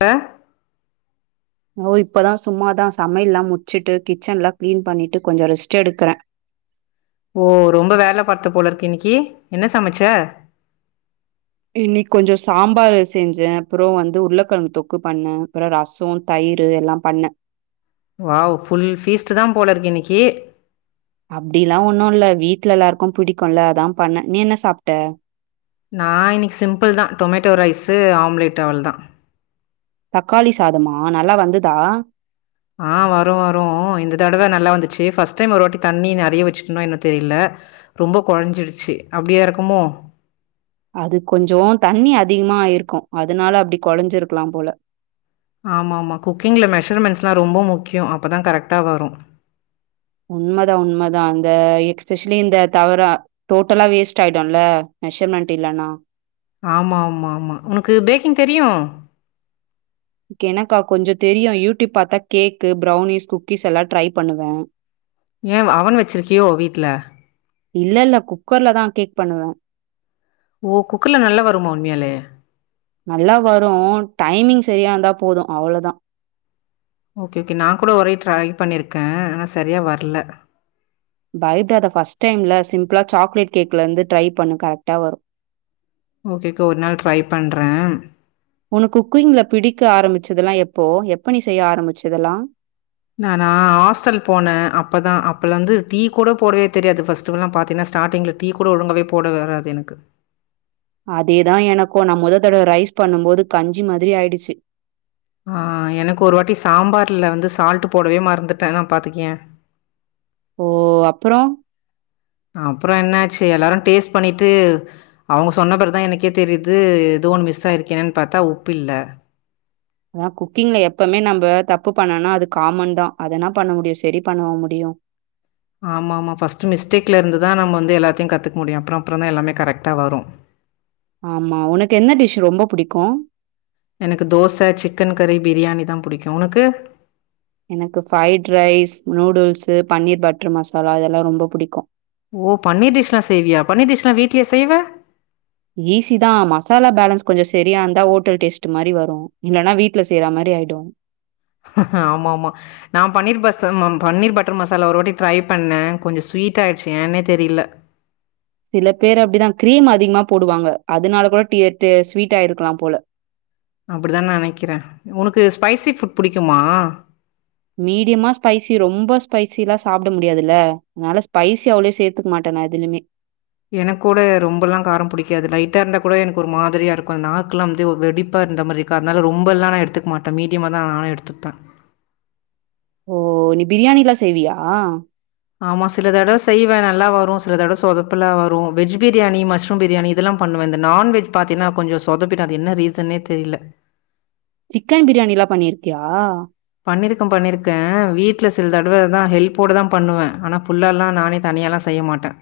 ப ஹோய் இப்பதா சும்மாதா சமையல்லா முட்ச்சிட்டு கிச்சன்லா க்ளீன் பண்ணிட்டு கொஞ்சோ ரெஸ்ட் எடுக்குறே ஓ ரொம்ப வேல பாத்த போல இருக்கு இன்னைக்கு என்ன சமைச்ச இன்னைக் கொஞ்சோ சாம்பாரு செஞ்சே அப்றோ வந்து உருளகெழங்கு தொக்கு பண்ணே அப்றோ ரசோ தயிரு எல்லா பண்ணே வாவ் ஃபுல் ஃபீஸ்ட்டு தா போல இருக்கு இன்னைக்கு அப்படிலா ஒன்னு இல்ல வீடல எல்லாருக்கு பிடிக்குல்ல அதா பண்ணே நீ என்ன சாப்ட்டே நா இன்னைக்கு சிம்பிள் தா டொமேட்டோ ரைஸு ஆம்லேட் அவ்ளோ தா தக்காளி சாதமா நல்லா வந்து‌தா ஆ வரு வரு இந்த தடவ நல்லா வந்துச்சு ஃபர்ஸ்ட் டைம் ஒரு வாட்டி தண்ணி நெறயா வச்சுட்டன்னோ என்ன தெரில ரொம்ப குழஞ்சிடுச்சு அப்டியா இருக்குமோ அது கொஞ்சோ தண்ணி அதிகமாயிருக்கு அதனால அப்டி கொழஞ்சிருக்லா போல ஆமாமா குக்கிங்ல மெஷர்மெண்ட்ஸ்லா ரொம்ப முக்கியோ அப்பதா கரெக்டா வரு உண்மதா உண்மதா இந்த எக்ஸ்பெஷலி இந்த தவ்றா டோட்டலா வேஸ்ட் ஆயிடுல மெஷர்மென்ட் இல்லனா ஆமாமா ஆமா உனக்கு பேக்கிங் தெரியு எனக்கா கொஞ்சோ தெரியு யூடியூப் பாத்தா கேக்கு ப்ரௌனிஸ் குக்கீஸ் எல்லா ட்ரை பண்ணுவே ஏ வ அவன் வச்ருக்கியோ வீட்ல இல்ல இல்ல குக்கர்ல தா கேக் பண்ணுவே ஓ குக்குர்ல நல்லா வருமா உண்மியாலே நல்லா வரு டைமிங் சரியா இருந்தா போது அவ்ளோதா ஓகே ஓகே நா கூட ஒரே ட்ரை பண்ணிருக்கே ஆனா சரியா வர்ல பைப்டாத ஃபர்ஸ்ட் டைம்ல சிம்பிளா சாக்லேட் கேக்லந்து ட்ரை பண்ணு கரெக்டா வரு ஓகேக்கோ ஒர் நாள் ட்ரை பண்றே உனுக் குக்கிங்ல பிடிக்க ஆரம்பிச்சுதுலா எப்போ எப்ப நீ செய்ய ஆரம்பிச்சுதுலா நானா ஹாஸ்டல் போனே அப்பதா அப்பலந்து டீ கூட போட்வே தெரியாது ஃபர்ஸ்ட்டுல்லா பாத்தினா ஸ்டாடிங்ல டீ கூட ஒழுங்காவே போட வராது எனக்கு அதேதா எனக்கு நா மொத தடவ ரைஸ் பண்ணும்போது கஞ்சி மாதிரி ஆயிடுச்சு ஆ எனக்கு ஒரு வாட்டி சாம்பார்ல வந்து சால்ட் போடவே மறந்துட்டெனா பாத்துக்கயே ஓ அப்புறோ அப்றோ என்ன ஆச்சு எல்லாரு டேஸ் பண்ணிட்டு அவங்க சொன்ன பரு தா எனக்கே தெரிது எதோ ஒன் மிஸ்ஸாய் இருக்கேன் பாத்தா உப்பு இல்ல ஆ குக்கிங்ல எப்பமே நம்ப தப்பு பண்ணோனா அது காமன் தா அதெனா பண்ண முடியு செரி பண்ணவா முடியு ஆமாமா ஃபஸ்ட்டு மிஸ்டேக்ல இருந்து தா நம்ம வந்து எல்லாத்தயு கத்துக் முடியு அப்ற அப்றந்தா எல்லாமே கரெக்டா வரு ஆமா உனக் என்ன டிஷ் ரொம்ப புடிக்கு எனக்கு தோச சிக்கன் கறி பிரியாணி தா புடிக்கு உனக்கு எனக்கு fried rice noodles paneer butter masala இதெல்லா ரொம்ப பிடிக்கு ஓ பன்னிர் டிஷ்லா செய்வியா பன்னிர் டிஷ்லா வீட்லயா செய்வ ஈஸி தா மசாலா பேலன்ஸ் கொஞ்ச சரியா இருந்தா ஓட்டல் டேஸ்ட் மாரி வரு இல்லனா வீட்ல செய்ற மாரி ஆய்டு ஆமாமா நா பன்னீர் பஸ் அ பன்னீர் பட்டர் மசாலா ஒருவாட்டி ட்ரை பண்ணே கொஞ்ச ஸ்வீட்டாய்சி ஏன்னே தெரில சில பேர் அப்டிதா க்ரீம் அதிகமா போடுவாங்க அதனால கூட டே டே ஸ்வீட் ஆய்ருக்கலா போல அப்டி தா நெனைக்கிறே உனக்கு ஸ்பைசி ஃபுட் புடிக்குமா மீடியமா ஸ்பைசி ரொம்ப ஸ்பைசிலா சாப்ட முடியாதுல அதனால ஸ்பைசி அவ்ளோ சேத்துக் மாட்ட நா எதுலியுமே எனக் கூட ரொம்பலா காரோ புடிக்காது லைட்டா இருந்தா கூட எனக் ஒரு மாதிரியா இருக்கு நாக்குலா வந்து ஒர் வெடிப்பா இருந்த மாரி க இருந்தாலு ரொம்பலா நா எடுத்துக் மாட்ட மீடிமாதா நா எடுத்துப்பே ஓ நீ பிரியாணிலா செய்வியா ஆமா சில தடவ செய்வே நல்லா வரு சில தடவ சொதப்பலா வரு வெஜ் பிரியாணி மஷ்ரூம் பிரியாணி இதுலா பண்வே இந்த நான்வெஜ் பாத்தீனா கொஞ்சோ சொதப்பிட அது என்ன ரீசன்னே தெரில சிக்கன் பிரியாணிலா பண்ணிர்க்கியா பண்ணிருக்க பண்ணிருக்க வீட்ல சில தடவதா ஹெல்ப்போட தா பண்ணுவே ஆனா ஃபுல்லலா நானே தனியாலா செய்ய மாட்டே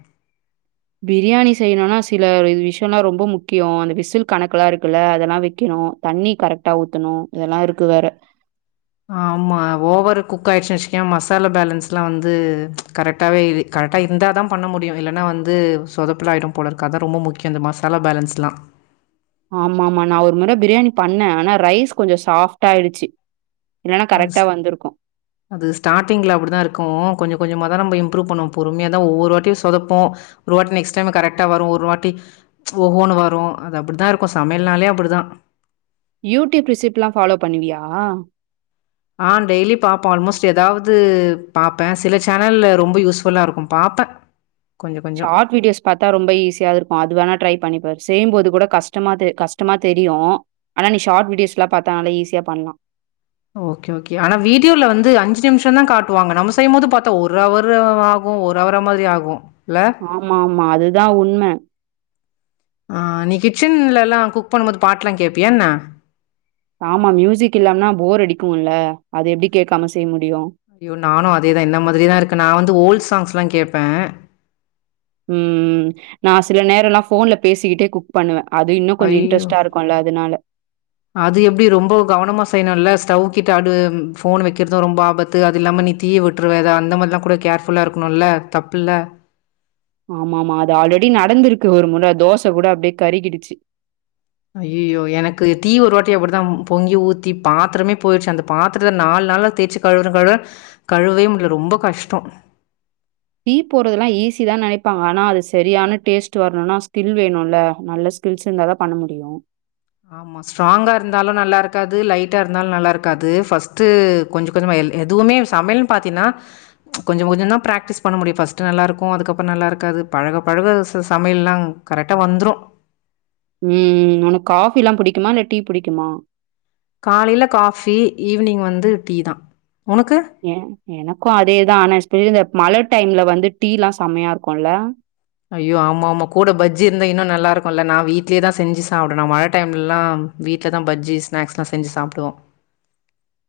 பிரியாணி செய்ணுனா சில வி விஷ்யொலா ரொம்ப முக்கியோ அந்த விசில் கணக்லா இருக்குல்ல அதெலா வெக்கணு தண்ணி கரெக்டா ஊத்தணு இதெல்லா இருக்கு வேற ஆமா ஓவர் குக் ஆய்ருச்சுனு வச்சுக்கேயே மசாலா பேலன்ஸ்லா வந்து கரெக்டாவே இரு கரட்டா இர்ந்தாத பண்ண முடியு இல்லனா வந்து சொதப்ல ஆய்டு போல அதா ரொம்ப முக்யோ இந்த மாசாலா பேலன்ஸ்லா ஆமா ஆமா நா ஒர் முற பிரியாணி பண்ணே ஆனா ரைஸ் கொஞ்ச சாஃப்ட்டாய்டுச்சி இல்லனா அது கரெக்டா வந்துர்க்கு அது ஸ்டார்டிங்ல அப்படிதா இருக்கு கொஞ்ச கொஞ்சமாதா நம்ம இம்ரூவ் பண்ணூ பொறுமையாத ஒவ்வொரு வாட்டியு சொதப்பு ஒரு வாட்டி நெக்ஸ்ட் டைம் கரெக்டா வரு ஒரு வாட்டி ஒவ்வொன்னு வரு அது அப்படிதா இருக்கு சமையல்னாலே அப்டிதா யூடியூப் ரெசிப்ல்லா ஃபாலோ பண்ணுவியா ஆ டெய்லி பாப்பே ஆல்மோஸ்ட் ஏதாவ்து பாப்பே சில சேனல்ல ரொம்ப யூஸ்ஃபுல்லா இருக்கு பாப்பே சார்ட் வீடியோஸ் பாத்தா ரொம்ப ஈஸியா இருக்கு அது வேணா ட்ரை பண்ணிப்பாரு செய்யும்போது கூட கஷ்டமா தெ கஷ்டமா தெரியு ஆனா நீ ஷாட் வீடியோஸ்ல்லா பாத்தனால ஈஸியா பன்லா ஓகே ஓகே ஆனா வீடியோல வந்து அஞ்சு நிம்ஷோதா காட்டுவாங்க நம்ம செய்யும்போது பத்தா ஒரு அவரு ஆவு ஒரு அவர மாதிரி ஆகு இல்ல ஆமா ஆமா அதுதா உண்ம ஆ நீ கிச்சன்லல்லா குக் பண்ணும்போது பாட்லா கேப்பியா என்ன ஆமா மியூசிக் இல்லாம்னா போர் அடிக்குல்ல அது எப்டி கேக்காம செய்யமுடியு ஐயோ நானு அதேதா என்ன மாதிரிதா இருக்க நா வந்து ஓல்ட் சாங்ஸ்ல்லா கேப்பே ம் நா சில நேரல்லா போன்ல பேசிகிட்டே குக் பண்ணுவ அது இன்னும் கொஞ்சோ ஐயோ! இன்ட்ரஸ்ட்ட இருக்குல்ல அதுனால அது எப்டி ரொம்ப கவனமா செய்ணுல்ல ஸ்டவ் கிட்ட அடு ஃபோன் வக்கிறது ரொம்ப ஆபத் த்து அது இல்லாம நீ தீய விட்டுருவ அத அந்த மாதிரிலா கூட கேர்ஃபுல்லா இருக்கணு தப்புல்ல ஆமா ஆமா அது ஆல்ரெடி நடந்திருக்கு ஒரு முற தோச கூட அப்டியே கறிகிடிச்சு அய்யய்யோ எனக்கு டீ ஒரு வாட்டி அப்படித்தா பொங்கி ஊத்தி பாத்ரமே பொயிருச்சு அந்த பாத்திரத்த நால் நாளா தேச்சு கழுவுர கழுவுர கழுவே முடில ரொம்ப கஷ்டோ டீ போட்றதுல்லா ஈஸிதா நெனைப்பாங்க ஆனா அது சரியான டேஸ்ட் வரணுனா ஸ்கில் வேணுல்ல நல்ல ஸ்கில் ஸ்கில்ஸ் இருந்தா தா பண்ண முடியு ஆமா ஸ்ட்ராங்கா இருந்தாலு நல்லா ருக்காது லைட்டா இருந்தாலு நல்லாருக்காது ஃபஸ்ட்டு கொஞ்ச கொஞ்சம்ம எ எதுவுமே சமையல் பாத்தின்னா கொஞ்சம் கொஞ்சம்தா ப்ராக்டிஸ் பண்ண முடியு ஃபஸ்ட்டு நல்லாருக்கு அதுக்கப்றோ நல்லாருக்காது பழக பழக ச சமையல்லா கரெக்ட்டா வந்ரு ம் உனக்கு காபில்லா புடிக்குமா இல்ல டீ புடிக்குமா காலைல காஃபி ஈவினிங் வந்து டீ தா உனக்கு ஏ எனக்கு அதேதா ஆனா ஸ்பெல இந்த மழ டைம்ல வந்து டீல்லா செமையா இருக்கும்ல ஐயோ ஆமா ஆமா கூட பஜ்ஜி இருந்தா இன்னு நல்லா இருக்குல்ல நா வீட்லயேதா செஞ்சு சாப்பிடனு மழ டைம்லல்லா வீட்லதா பஜ்ஜி ஸ்நாக்ஸ்லா செஞ்சு சாப்டுவோ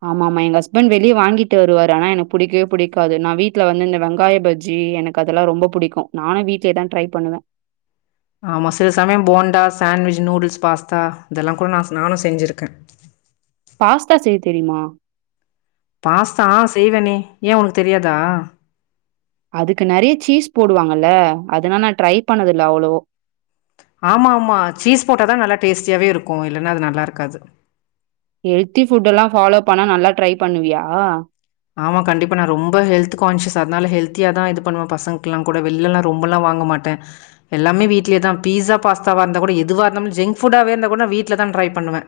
ஆமாமா எங்க ஹஸ்பண்ட் வெளியே வாங்கிட்டு வருவாரு ஆனா எனக் புடிக்கவே புடிக்காது நா வீட்ல வந்து இந்த வெங்காய பஜ்ஜி எனக் கதெல்லா ரொம்ப புடிக்கு நானு வீட்லயேதா ட்ரை பண்ணுவே ஆமா சில சமயோ போண்டா சாண்விச் நூடுல்ஸ் பாஸ்தா இதெல்லா கூட நா நானு செஞ்சிருக்கே பாஸ்தா செய்ய தெரிமா பாஸ்தா செய்வேனே ஏ உனக் தெரியாதா அதுக்கு நிறைய சீஸ் போடுவாங்கல்ல அதனா நா ட்ரை பண்ணதுல அவ்ளவு ஆமா ஆமா சீஸ் போட்டாதா நல்லா டேஸ்ட்டியாவே இருக்கு இல்லனா அது நல்லா இருக்காது ஹெல்தி ஃபுட் எல்லா பாலோ பண்ணா நல்லா ட்ரை பண்ணுவியா ஆமா கண்டிப்பா நா ரொம்ப ஹெல்த் கான்சியஸ் அதனால ஹெல்தியாதா இது பண்ணுவ பசங்கல்லாக் கூட வெள்ளெல்லா ரொம்பல்லா வாங்க மாட்டே எல்லாமே வீட்லயே தா பீஸா பாஸ்தாவா இருந்த கூட எதுவா இருந்தாலு ஜெங் ஃபுட்டாவே இருந்தா கூட வீட்டிலதா ட்ரை பண்ணுவே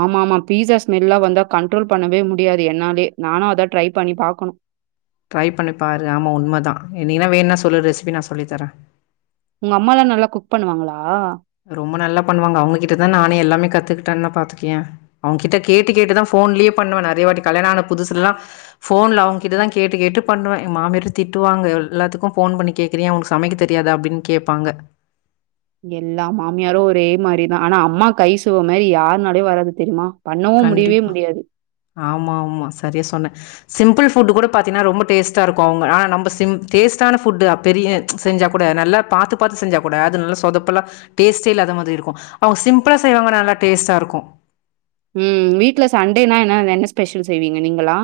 ஆமா ஆமா பீஸா ஸ்மெல்லா வந்தா கண்ட்ரோல் பண்ணவே முடியாது என்னாலிலே நானு அத ட்ரை பண்ணி பாக்கனு ட்ரை பண்ணிப் பாரு ஆமா உண்மதா நீனா வேன்னா சொல்லு ரெஸ்பி நா சொல்லித்தரே உங் அம்மாலா நல்லா குக் பண்ணுவாங்களா ரொம்ப நல்லா பண்ணுவாங்க அவங்ககிட்டதா நானே எல்லாமே கத்துக்கிட்டேனா பாத்துக்கயே அவங் கிட்ட கேட்டு கேட்டுதா போன்லேயே பண்ணுவ நிறையவாட்டி கல்யாண ஆன புதுசுலல்லா போன்ல அவங்க கிட்டதா கேட்டு கேட்டு பண்ணுவே எ மாமியார் திட்டுவாங்க எல்லாத்துக்கு போன் பண்ணி கே க்றியே உனக் சமைக்க தெரியாதா அப்டின் கேப்பாங்க எல்லா மாமியாரு ஒரே மாதிரிதா ஆனா அம்மா கை சுவ மாரி யார் நாலயு வராது தெரியுமா பண்ணவு முடிவே கண்டிப்பா. முடியாது ஆமா ஆமா சரியா சொன்னே சிம்பிள் புட் கூட பாத்தீன்னா ரொம்ப டேஸ்ட இருக்கு அவுங்க ஆனா நம்ப சிம் டேஸ்டான ஃபுட்டு பெரிய செஞ்சா கூடா நல்லா பாத்து பாத்து செஞ்ச கூட அது நல்லா சொதப்பல்லா டேஸ்டே இல்லாத மாதிரி இருக்கு அவங்க சிம்பிளா செய்வாங்க ஆன்னா நல்லா டேஸ்டா இருக்கு ம் வீட்ல சண்டேனா என்ன என்ன ஸ்பெஷல் செய்வீங்க நீங்களா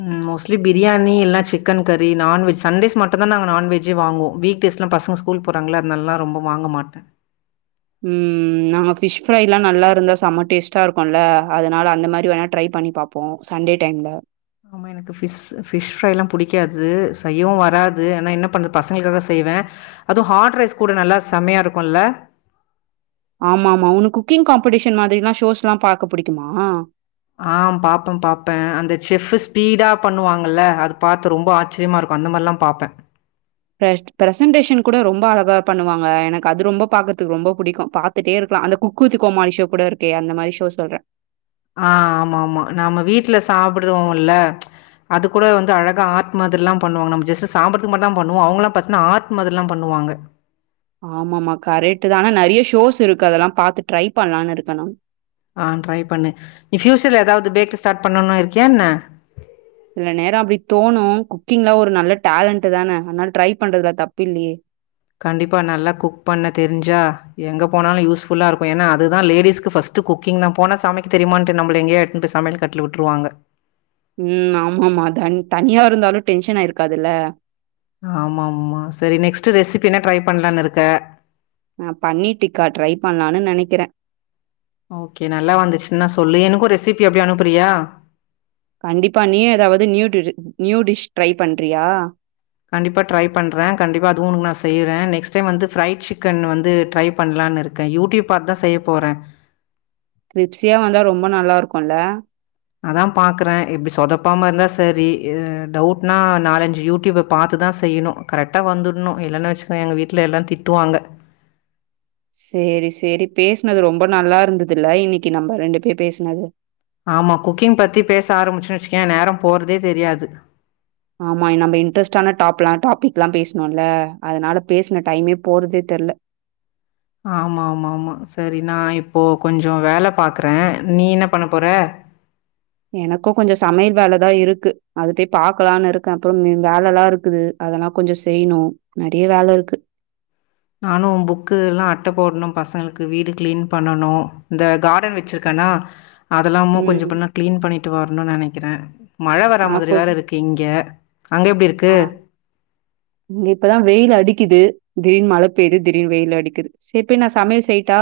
ம் மோஸ்லி பிரியாணி இல்னா சிக்கன் கறி நான்வெஜ் சண்டேஸ் மட்டுதா நாங் நான்வெஜ்ஜே வாங்குவோ வீக் டேஸ்லா பசங்க ஸ் கூல் போறாங்கல அதனல்லலா ரொம்ப வாங்க மாட்டே ம் நாங்க ஃபிஷ் ஃப்ரைல்லா நல்லா இருந்தா செம்ம டேஸ்ட்டா இருக்குல்ல அதனால அந்த மாரி வேணா ட்ரை பண்ணி பாப் போ சண்டே டைம்ல ஆமா என்னக் ஃபிஷ் ஃபிஷ் ஃப்ரைலா புடிக்காது செய்யவு வராது ஆனா என்ன பண்ணு பசங்களுக்காக செய்வே அது ஹாட் ரைஸ் கூட நல்லா செம்மையாக இருக்குல்ல ஆமா ஆமா உனக் குக்கிங் காம்படிஷன் மாதிரில்லா ஷோஸ் எல்லா பாக்க புடிக்குமா ஆ பாப்ப பாப்பே அந்த செஃப் ஸ்பீடா பண்ணுவாங்கல்ல அது பார்த்து ரொம்ப ஆ ச்சிரியமா இருக்கு அந்த மார்லா பாப்பே டர் பிரசன்டேஷன் கூட ரொம்ப அழகா பண்ணுவாங்க எனக் அது ரொம்ப பாக்கற்துக்கு ரொம்ப புடிக்கு த்துட்டே இருக்கலா அந்த குக்குவித் கோமாளி ஷோ கூட இருக்கே அந்த மாரி ஷோ சொல்றே ஆ ஆமா ஆமா நாம வீட்ல சாப்புறோல்ல அது கூட வந்து அழகா ஹாட் மாதிற்ல்லா பண்ணுவாங்க நம்ம ஜஸ்ட் சாம்பறதுக்கு மட்டு தா பண்ணுவோ அவுங்கலா பாத்னா ஹாட் மாதிறில்லா பண்ணுவாங்க ஆமாமா கரெக்ட்டு தா ஆன்னா நெறைய ஷோஸ் இருக்கு அதெல்லா பாத்து ட்ரை பண்ணலான் இருக்க நா ஆஹ் ட்ரை பண்ணு நீ ஃப்யூச்சர்ல ஏதாவது பேக் ஸ்டார்ட் பண்ணணும்னு இருக்கியா என்ன சில நேரோ அப்டி தோணு குக்கிங்ல ஒரு நல்ல டேலண்ட் தானே ஆனால ட்ரை பண்றதுல தப்பில்லையே கண்டிப்பா நல்லா குக் பண்ண தெரிஞ்சா எங்கே போனாலு யூஸ் ஃபுல்லா இருக்கு ஏன்னா அதுதா லேடிஸ்க்கு ஃபஸ்ட் குக்கிங் தா போனா சமைக்க தெரியுமான்ட்டு நம்மள எங்கயா எடுத்துன்னு போய் சமையல் கட்டுல விட்டுருவாங்க உம் ஆமா ஆமா த தனியா இருந்தாலு டென்ஷனாயிருக்காதுல்ல ஆமா ஆமா சரி நெக்ஸ்ட் ரெசிபி என்னா ட்ரை பண்ணலான்னு இருக்க நா பன்னீர் டிக்கா ட்ரை பண்ணலான்னு நினைக்கிறே ஓகே நல்லா வந்துச்சுனா சொல்லு எனக்கு ரெசிபி அப்டியே அனுப்றியா கண்டிப்பா நீயு ஏதாவது நியூ நியூ டிஷ் ட்ரை பண்றியா கண்டிப்பா ட்ரை பண்றே கண்டிப்பா அதுவு உனக்கு நா செய்றே நெக்ஸ்ட் டைம் வந்து ஃப்ரைட் சிக்கன் வந்து ட்ரை பண்ணலான்னு இருக் கே யூடியூப் பாத்து தா செய்ய போறே கிரிப்சியா வந்தா ரொம்ப நல்லா இருக்குல்ல அதா பாக்குறே எப்டி சொதப்பாம இருந்தா சரி டவுட்னா நாலஞ்சு யூடியூப பாத்துதா செய்யணு கரெக்டா வந்துரணு இல்லன்னு வச்சுக்கோயே எங்க வீட்டுல எல்லா திட்டுவாங்க சேரி சேரி பேசுனது ரொம்ப நல்லா இருந்ததுல இன்னைக்கு நம்ம ரெண்டு பேர் பேசுனது ஆமா குக்கிங் பத்தி பேச ஆரம்பிச்சன்னு வச்சுக்கயே நேரோ போறதே தெரியாது ஆமா நம்ப இன்ட்ரெஸ்ட்டான டாப்லா டாபிக்லா பேசுனோல அதனால பேசின டைமே போறதே தெர்ல ஆமா ஆமா ஆமா சரி நா இப்போ கொஞ்சோ வேல பாக்குறே நீ என்ன பண்ண போற எனக்கு கொஞ்சோ சமையல் வேலதா இருக்கு அது போய் பாகக்கலான்னு இருக்கே அப்புறோ வேலல்லா இருக்குது அதெல்லா கொஞ்சோ செய்ணு நிறைய வேல இருக்கு நானு புக்குல்லா அட்டை போடணு பசங்களுக்கு வீடு கிளீன் பண்ணனு இந்த கார்டன் வச்சிரு னா அதெல்லாமு கொஞ்சோ ம். பன்ன கிளீன் பண்ணிட்டு வரனுனு நினைக்கிறே மழ வர நான் மாதிரி வேற இருக்கு இங்க அங்க எப்டி இருக் ஆஹ் இங்க இப்பதா வெயில் அடிக்குது திடீர்னு மழ பெய்யுது திடீர்னு வெயில் அடிக்குது சரிப்போய் நா சமையல் செய்யிட்டா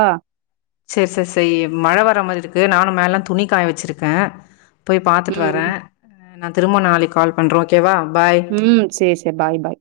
சரி சரி சரி மழ வர்ர மாரி இருக்கு நானு மேலலா துணி காய வச்சிருக்கே போய் பாத்துட்டு வரே ம். நா திரும்பவு நாளைக்கு கால் பண்ணுறே ஓகேவா பாய் ம் சேரி சேரி பாய் பாய்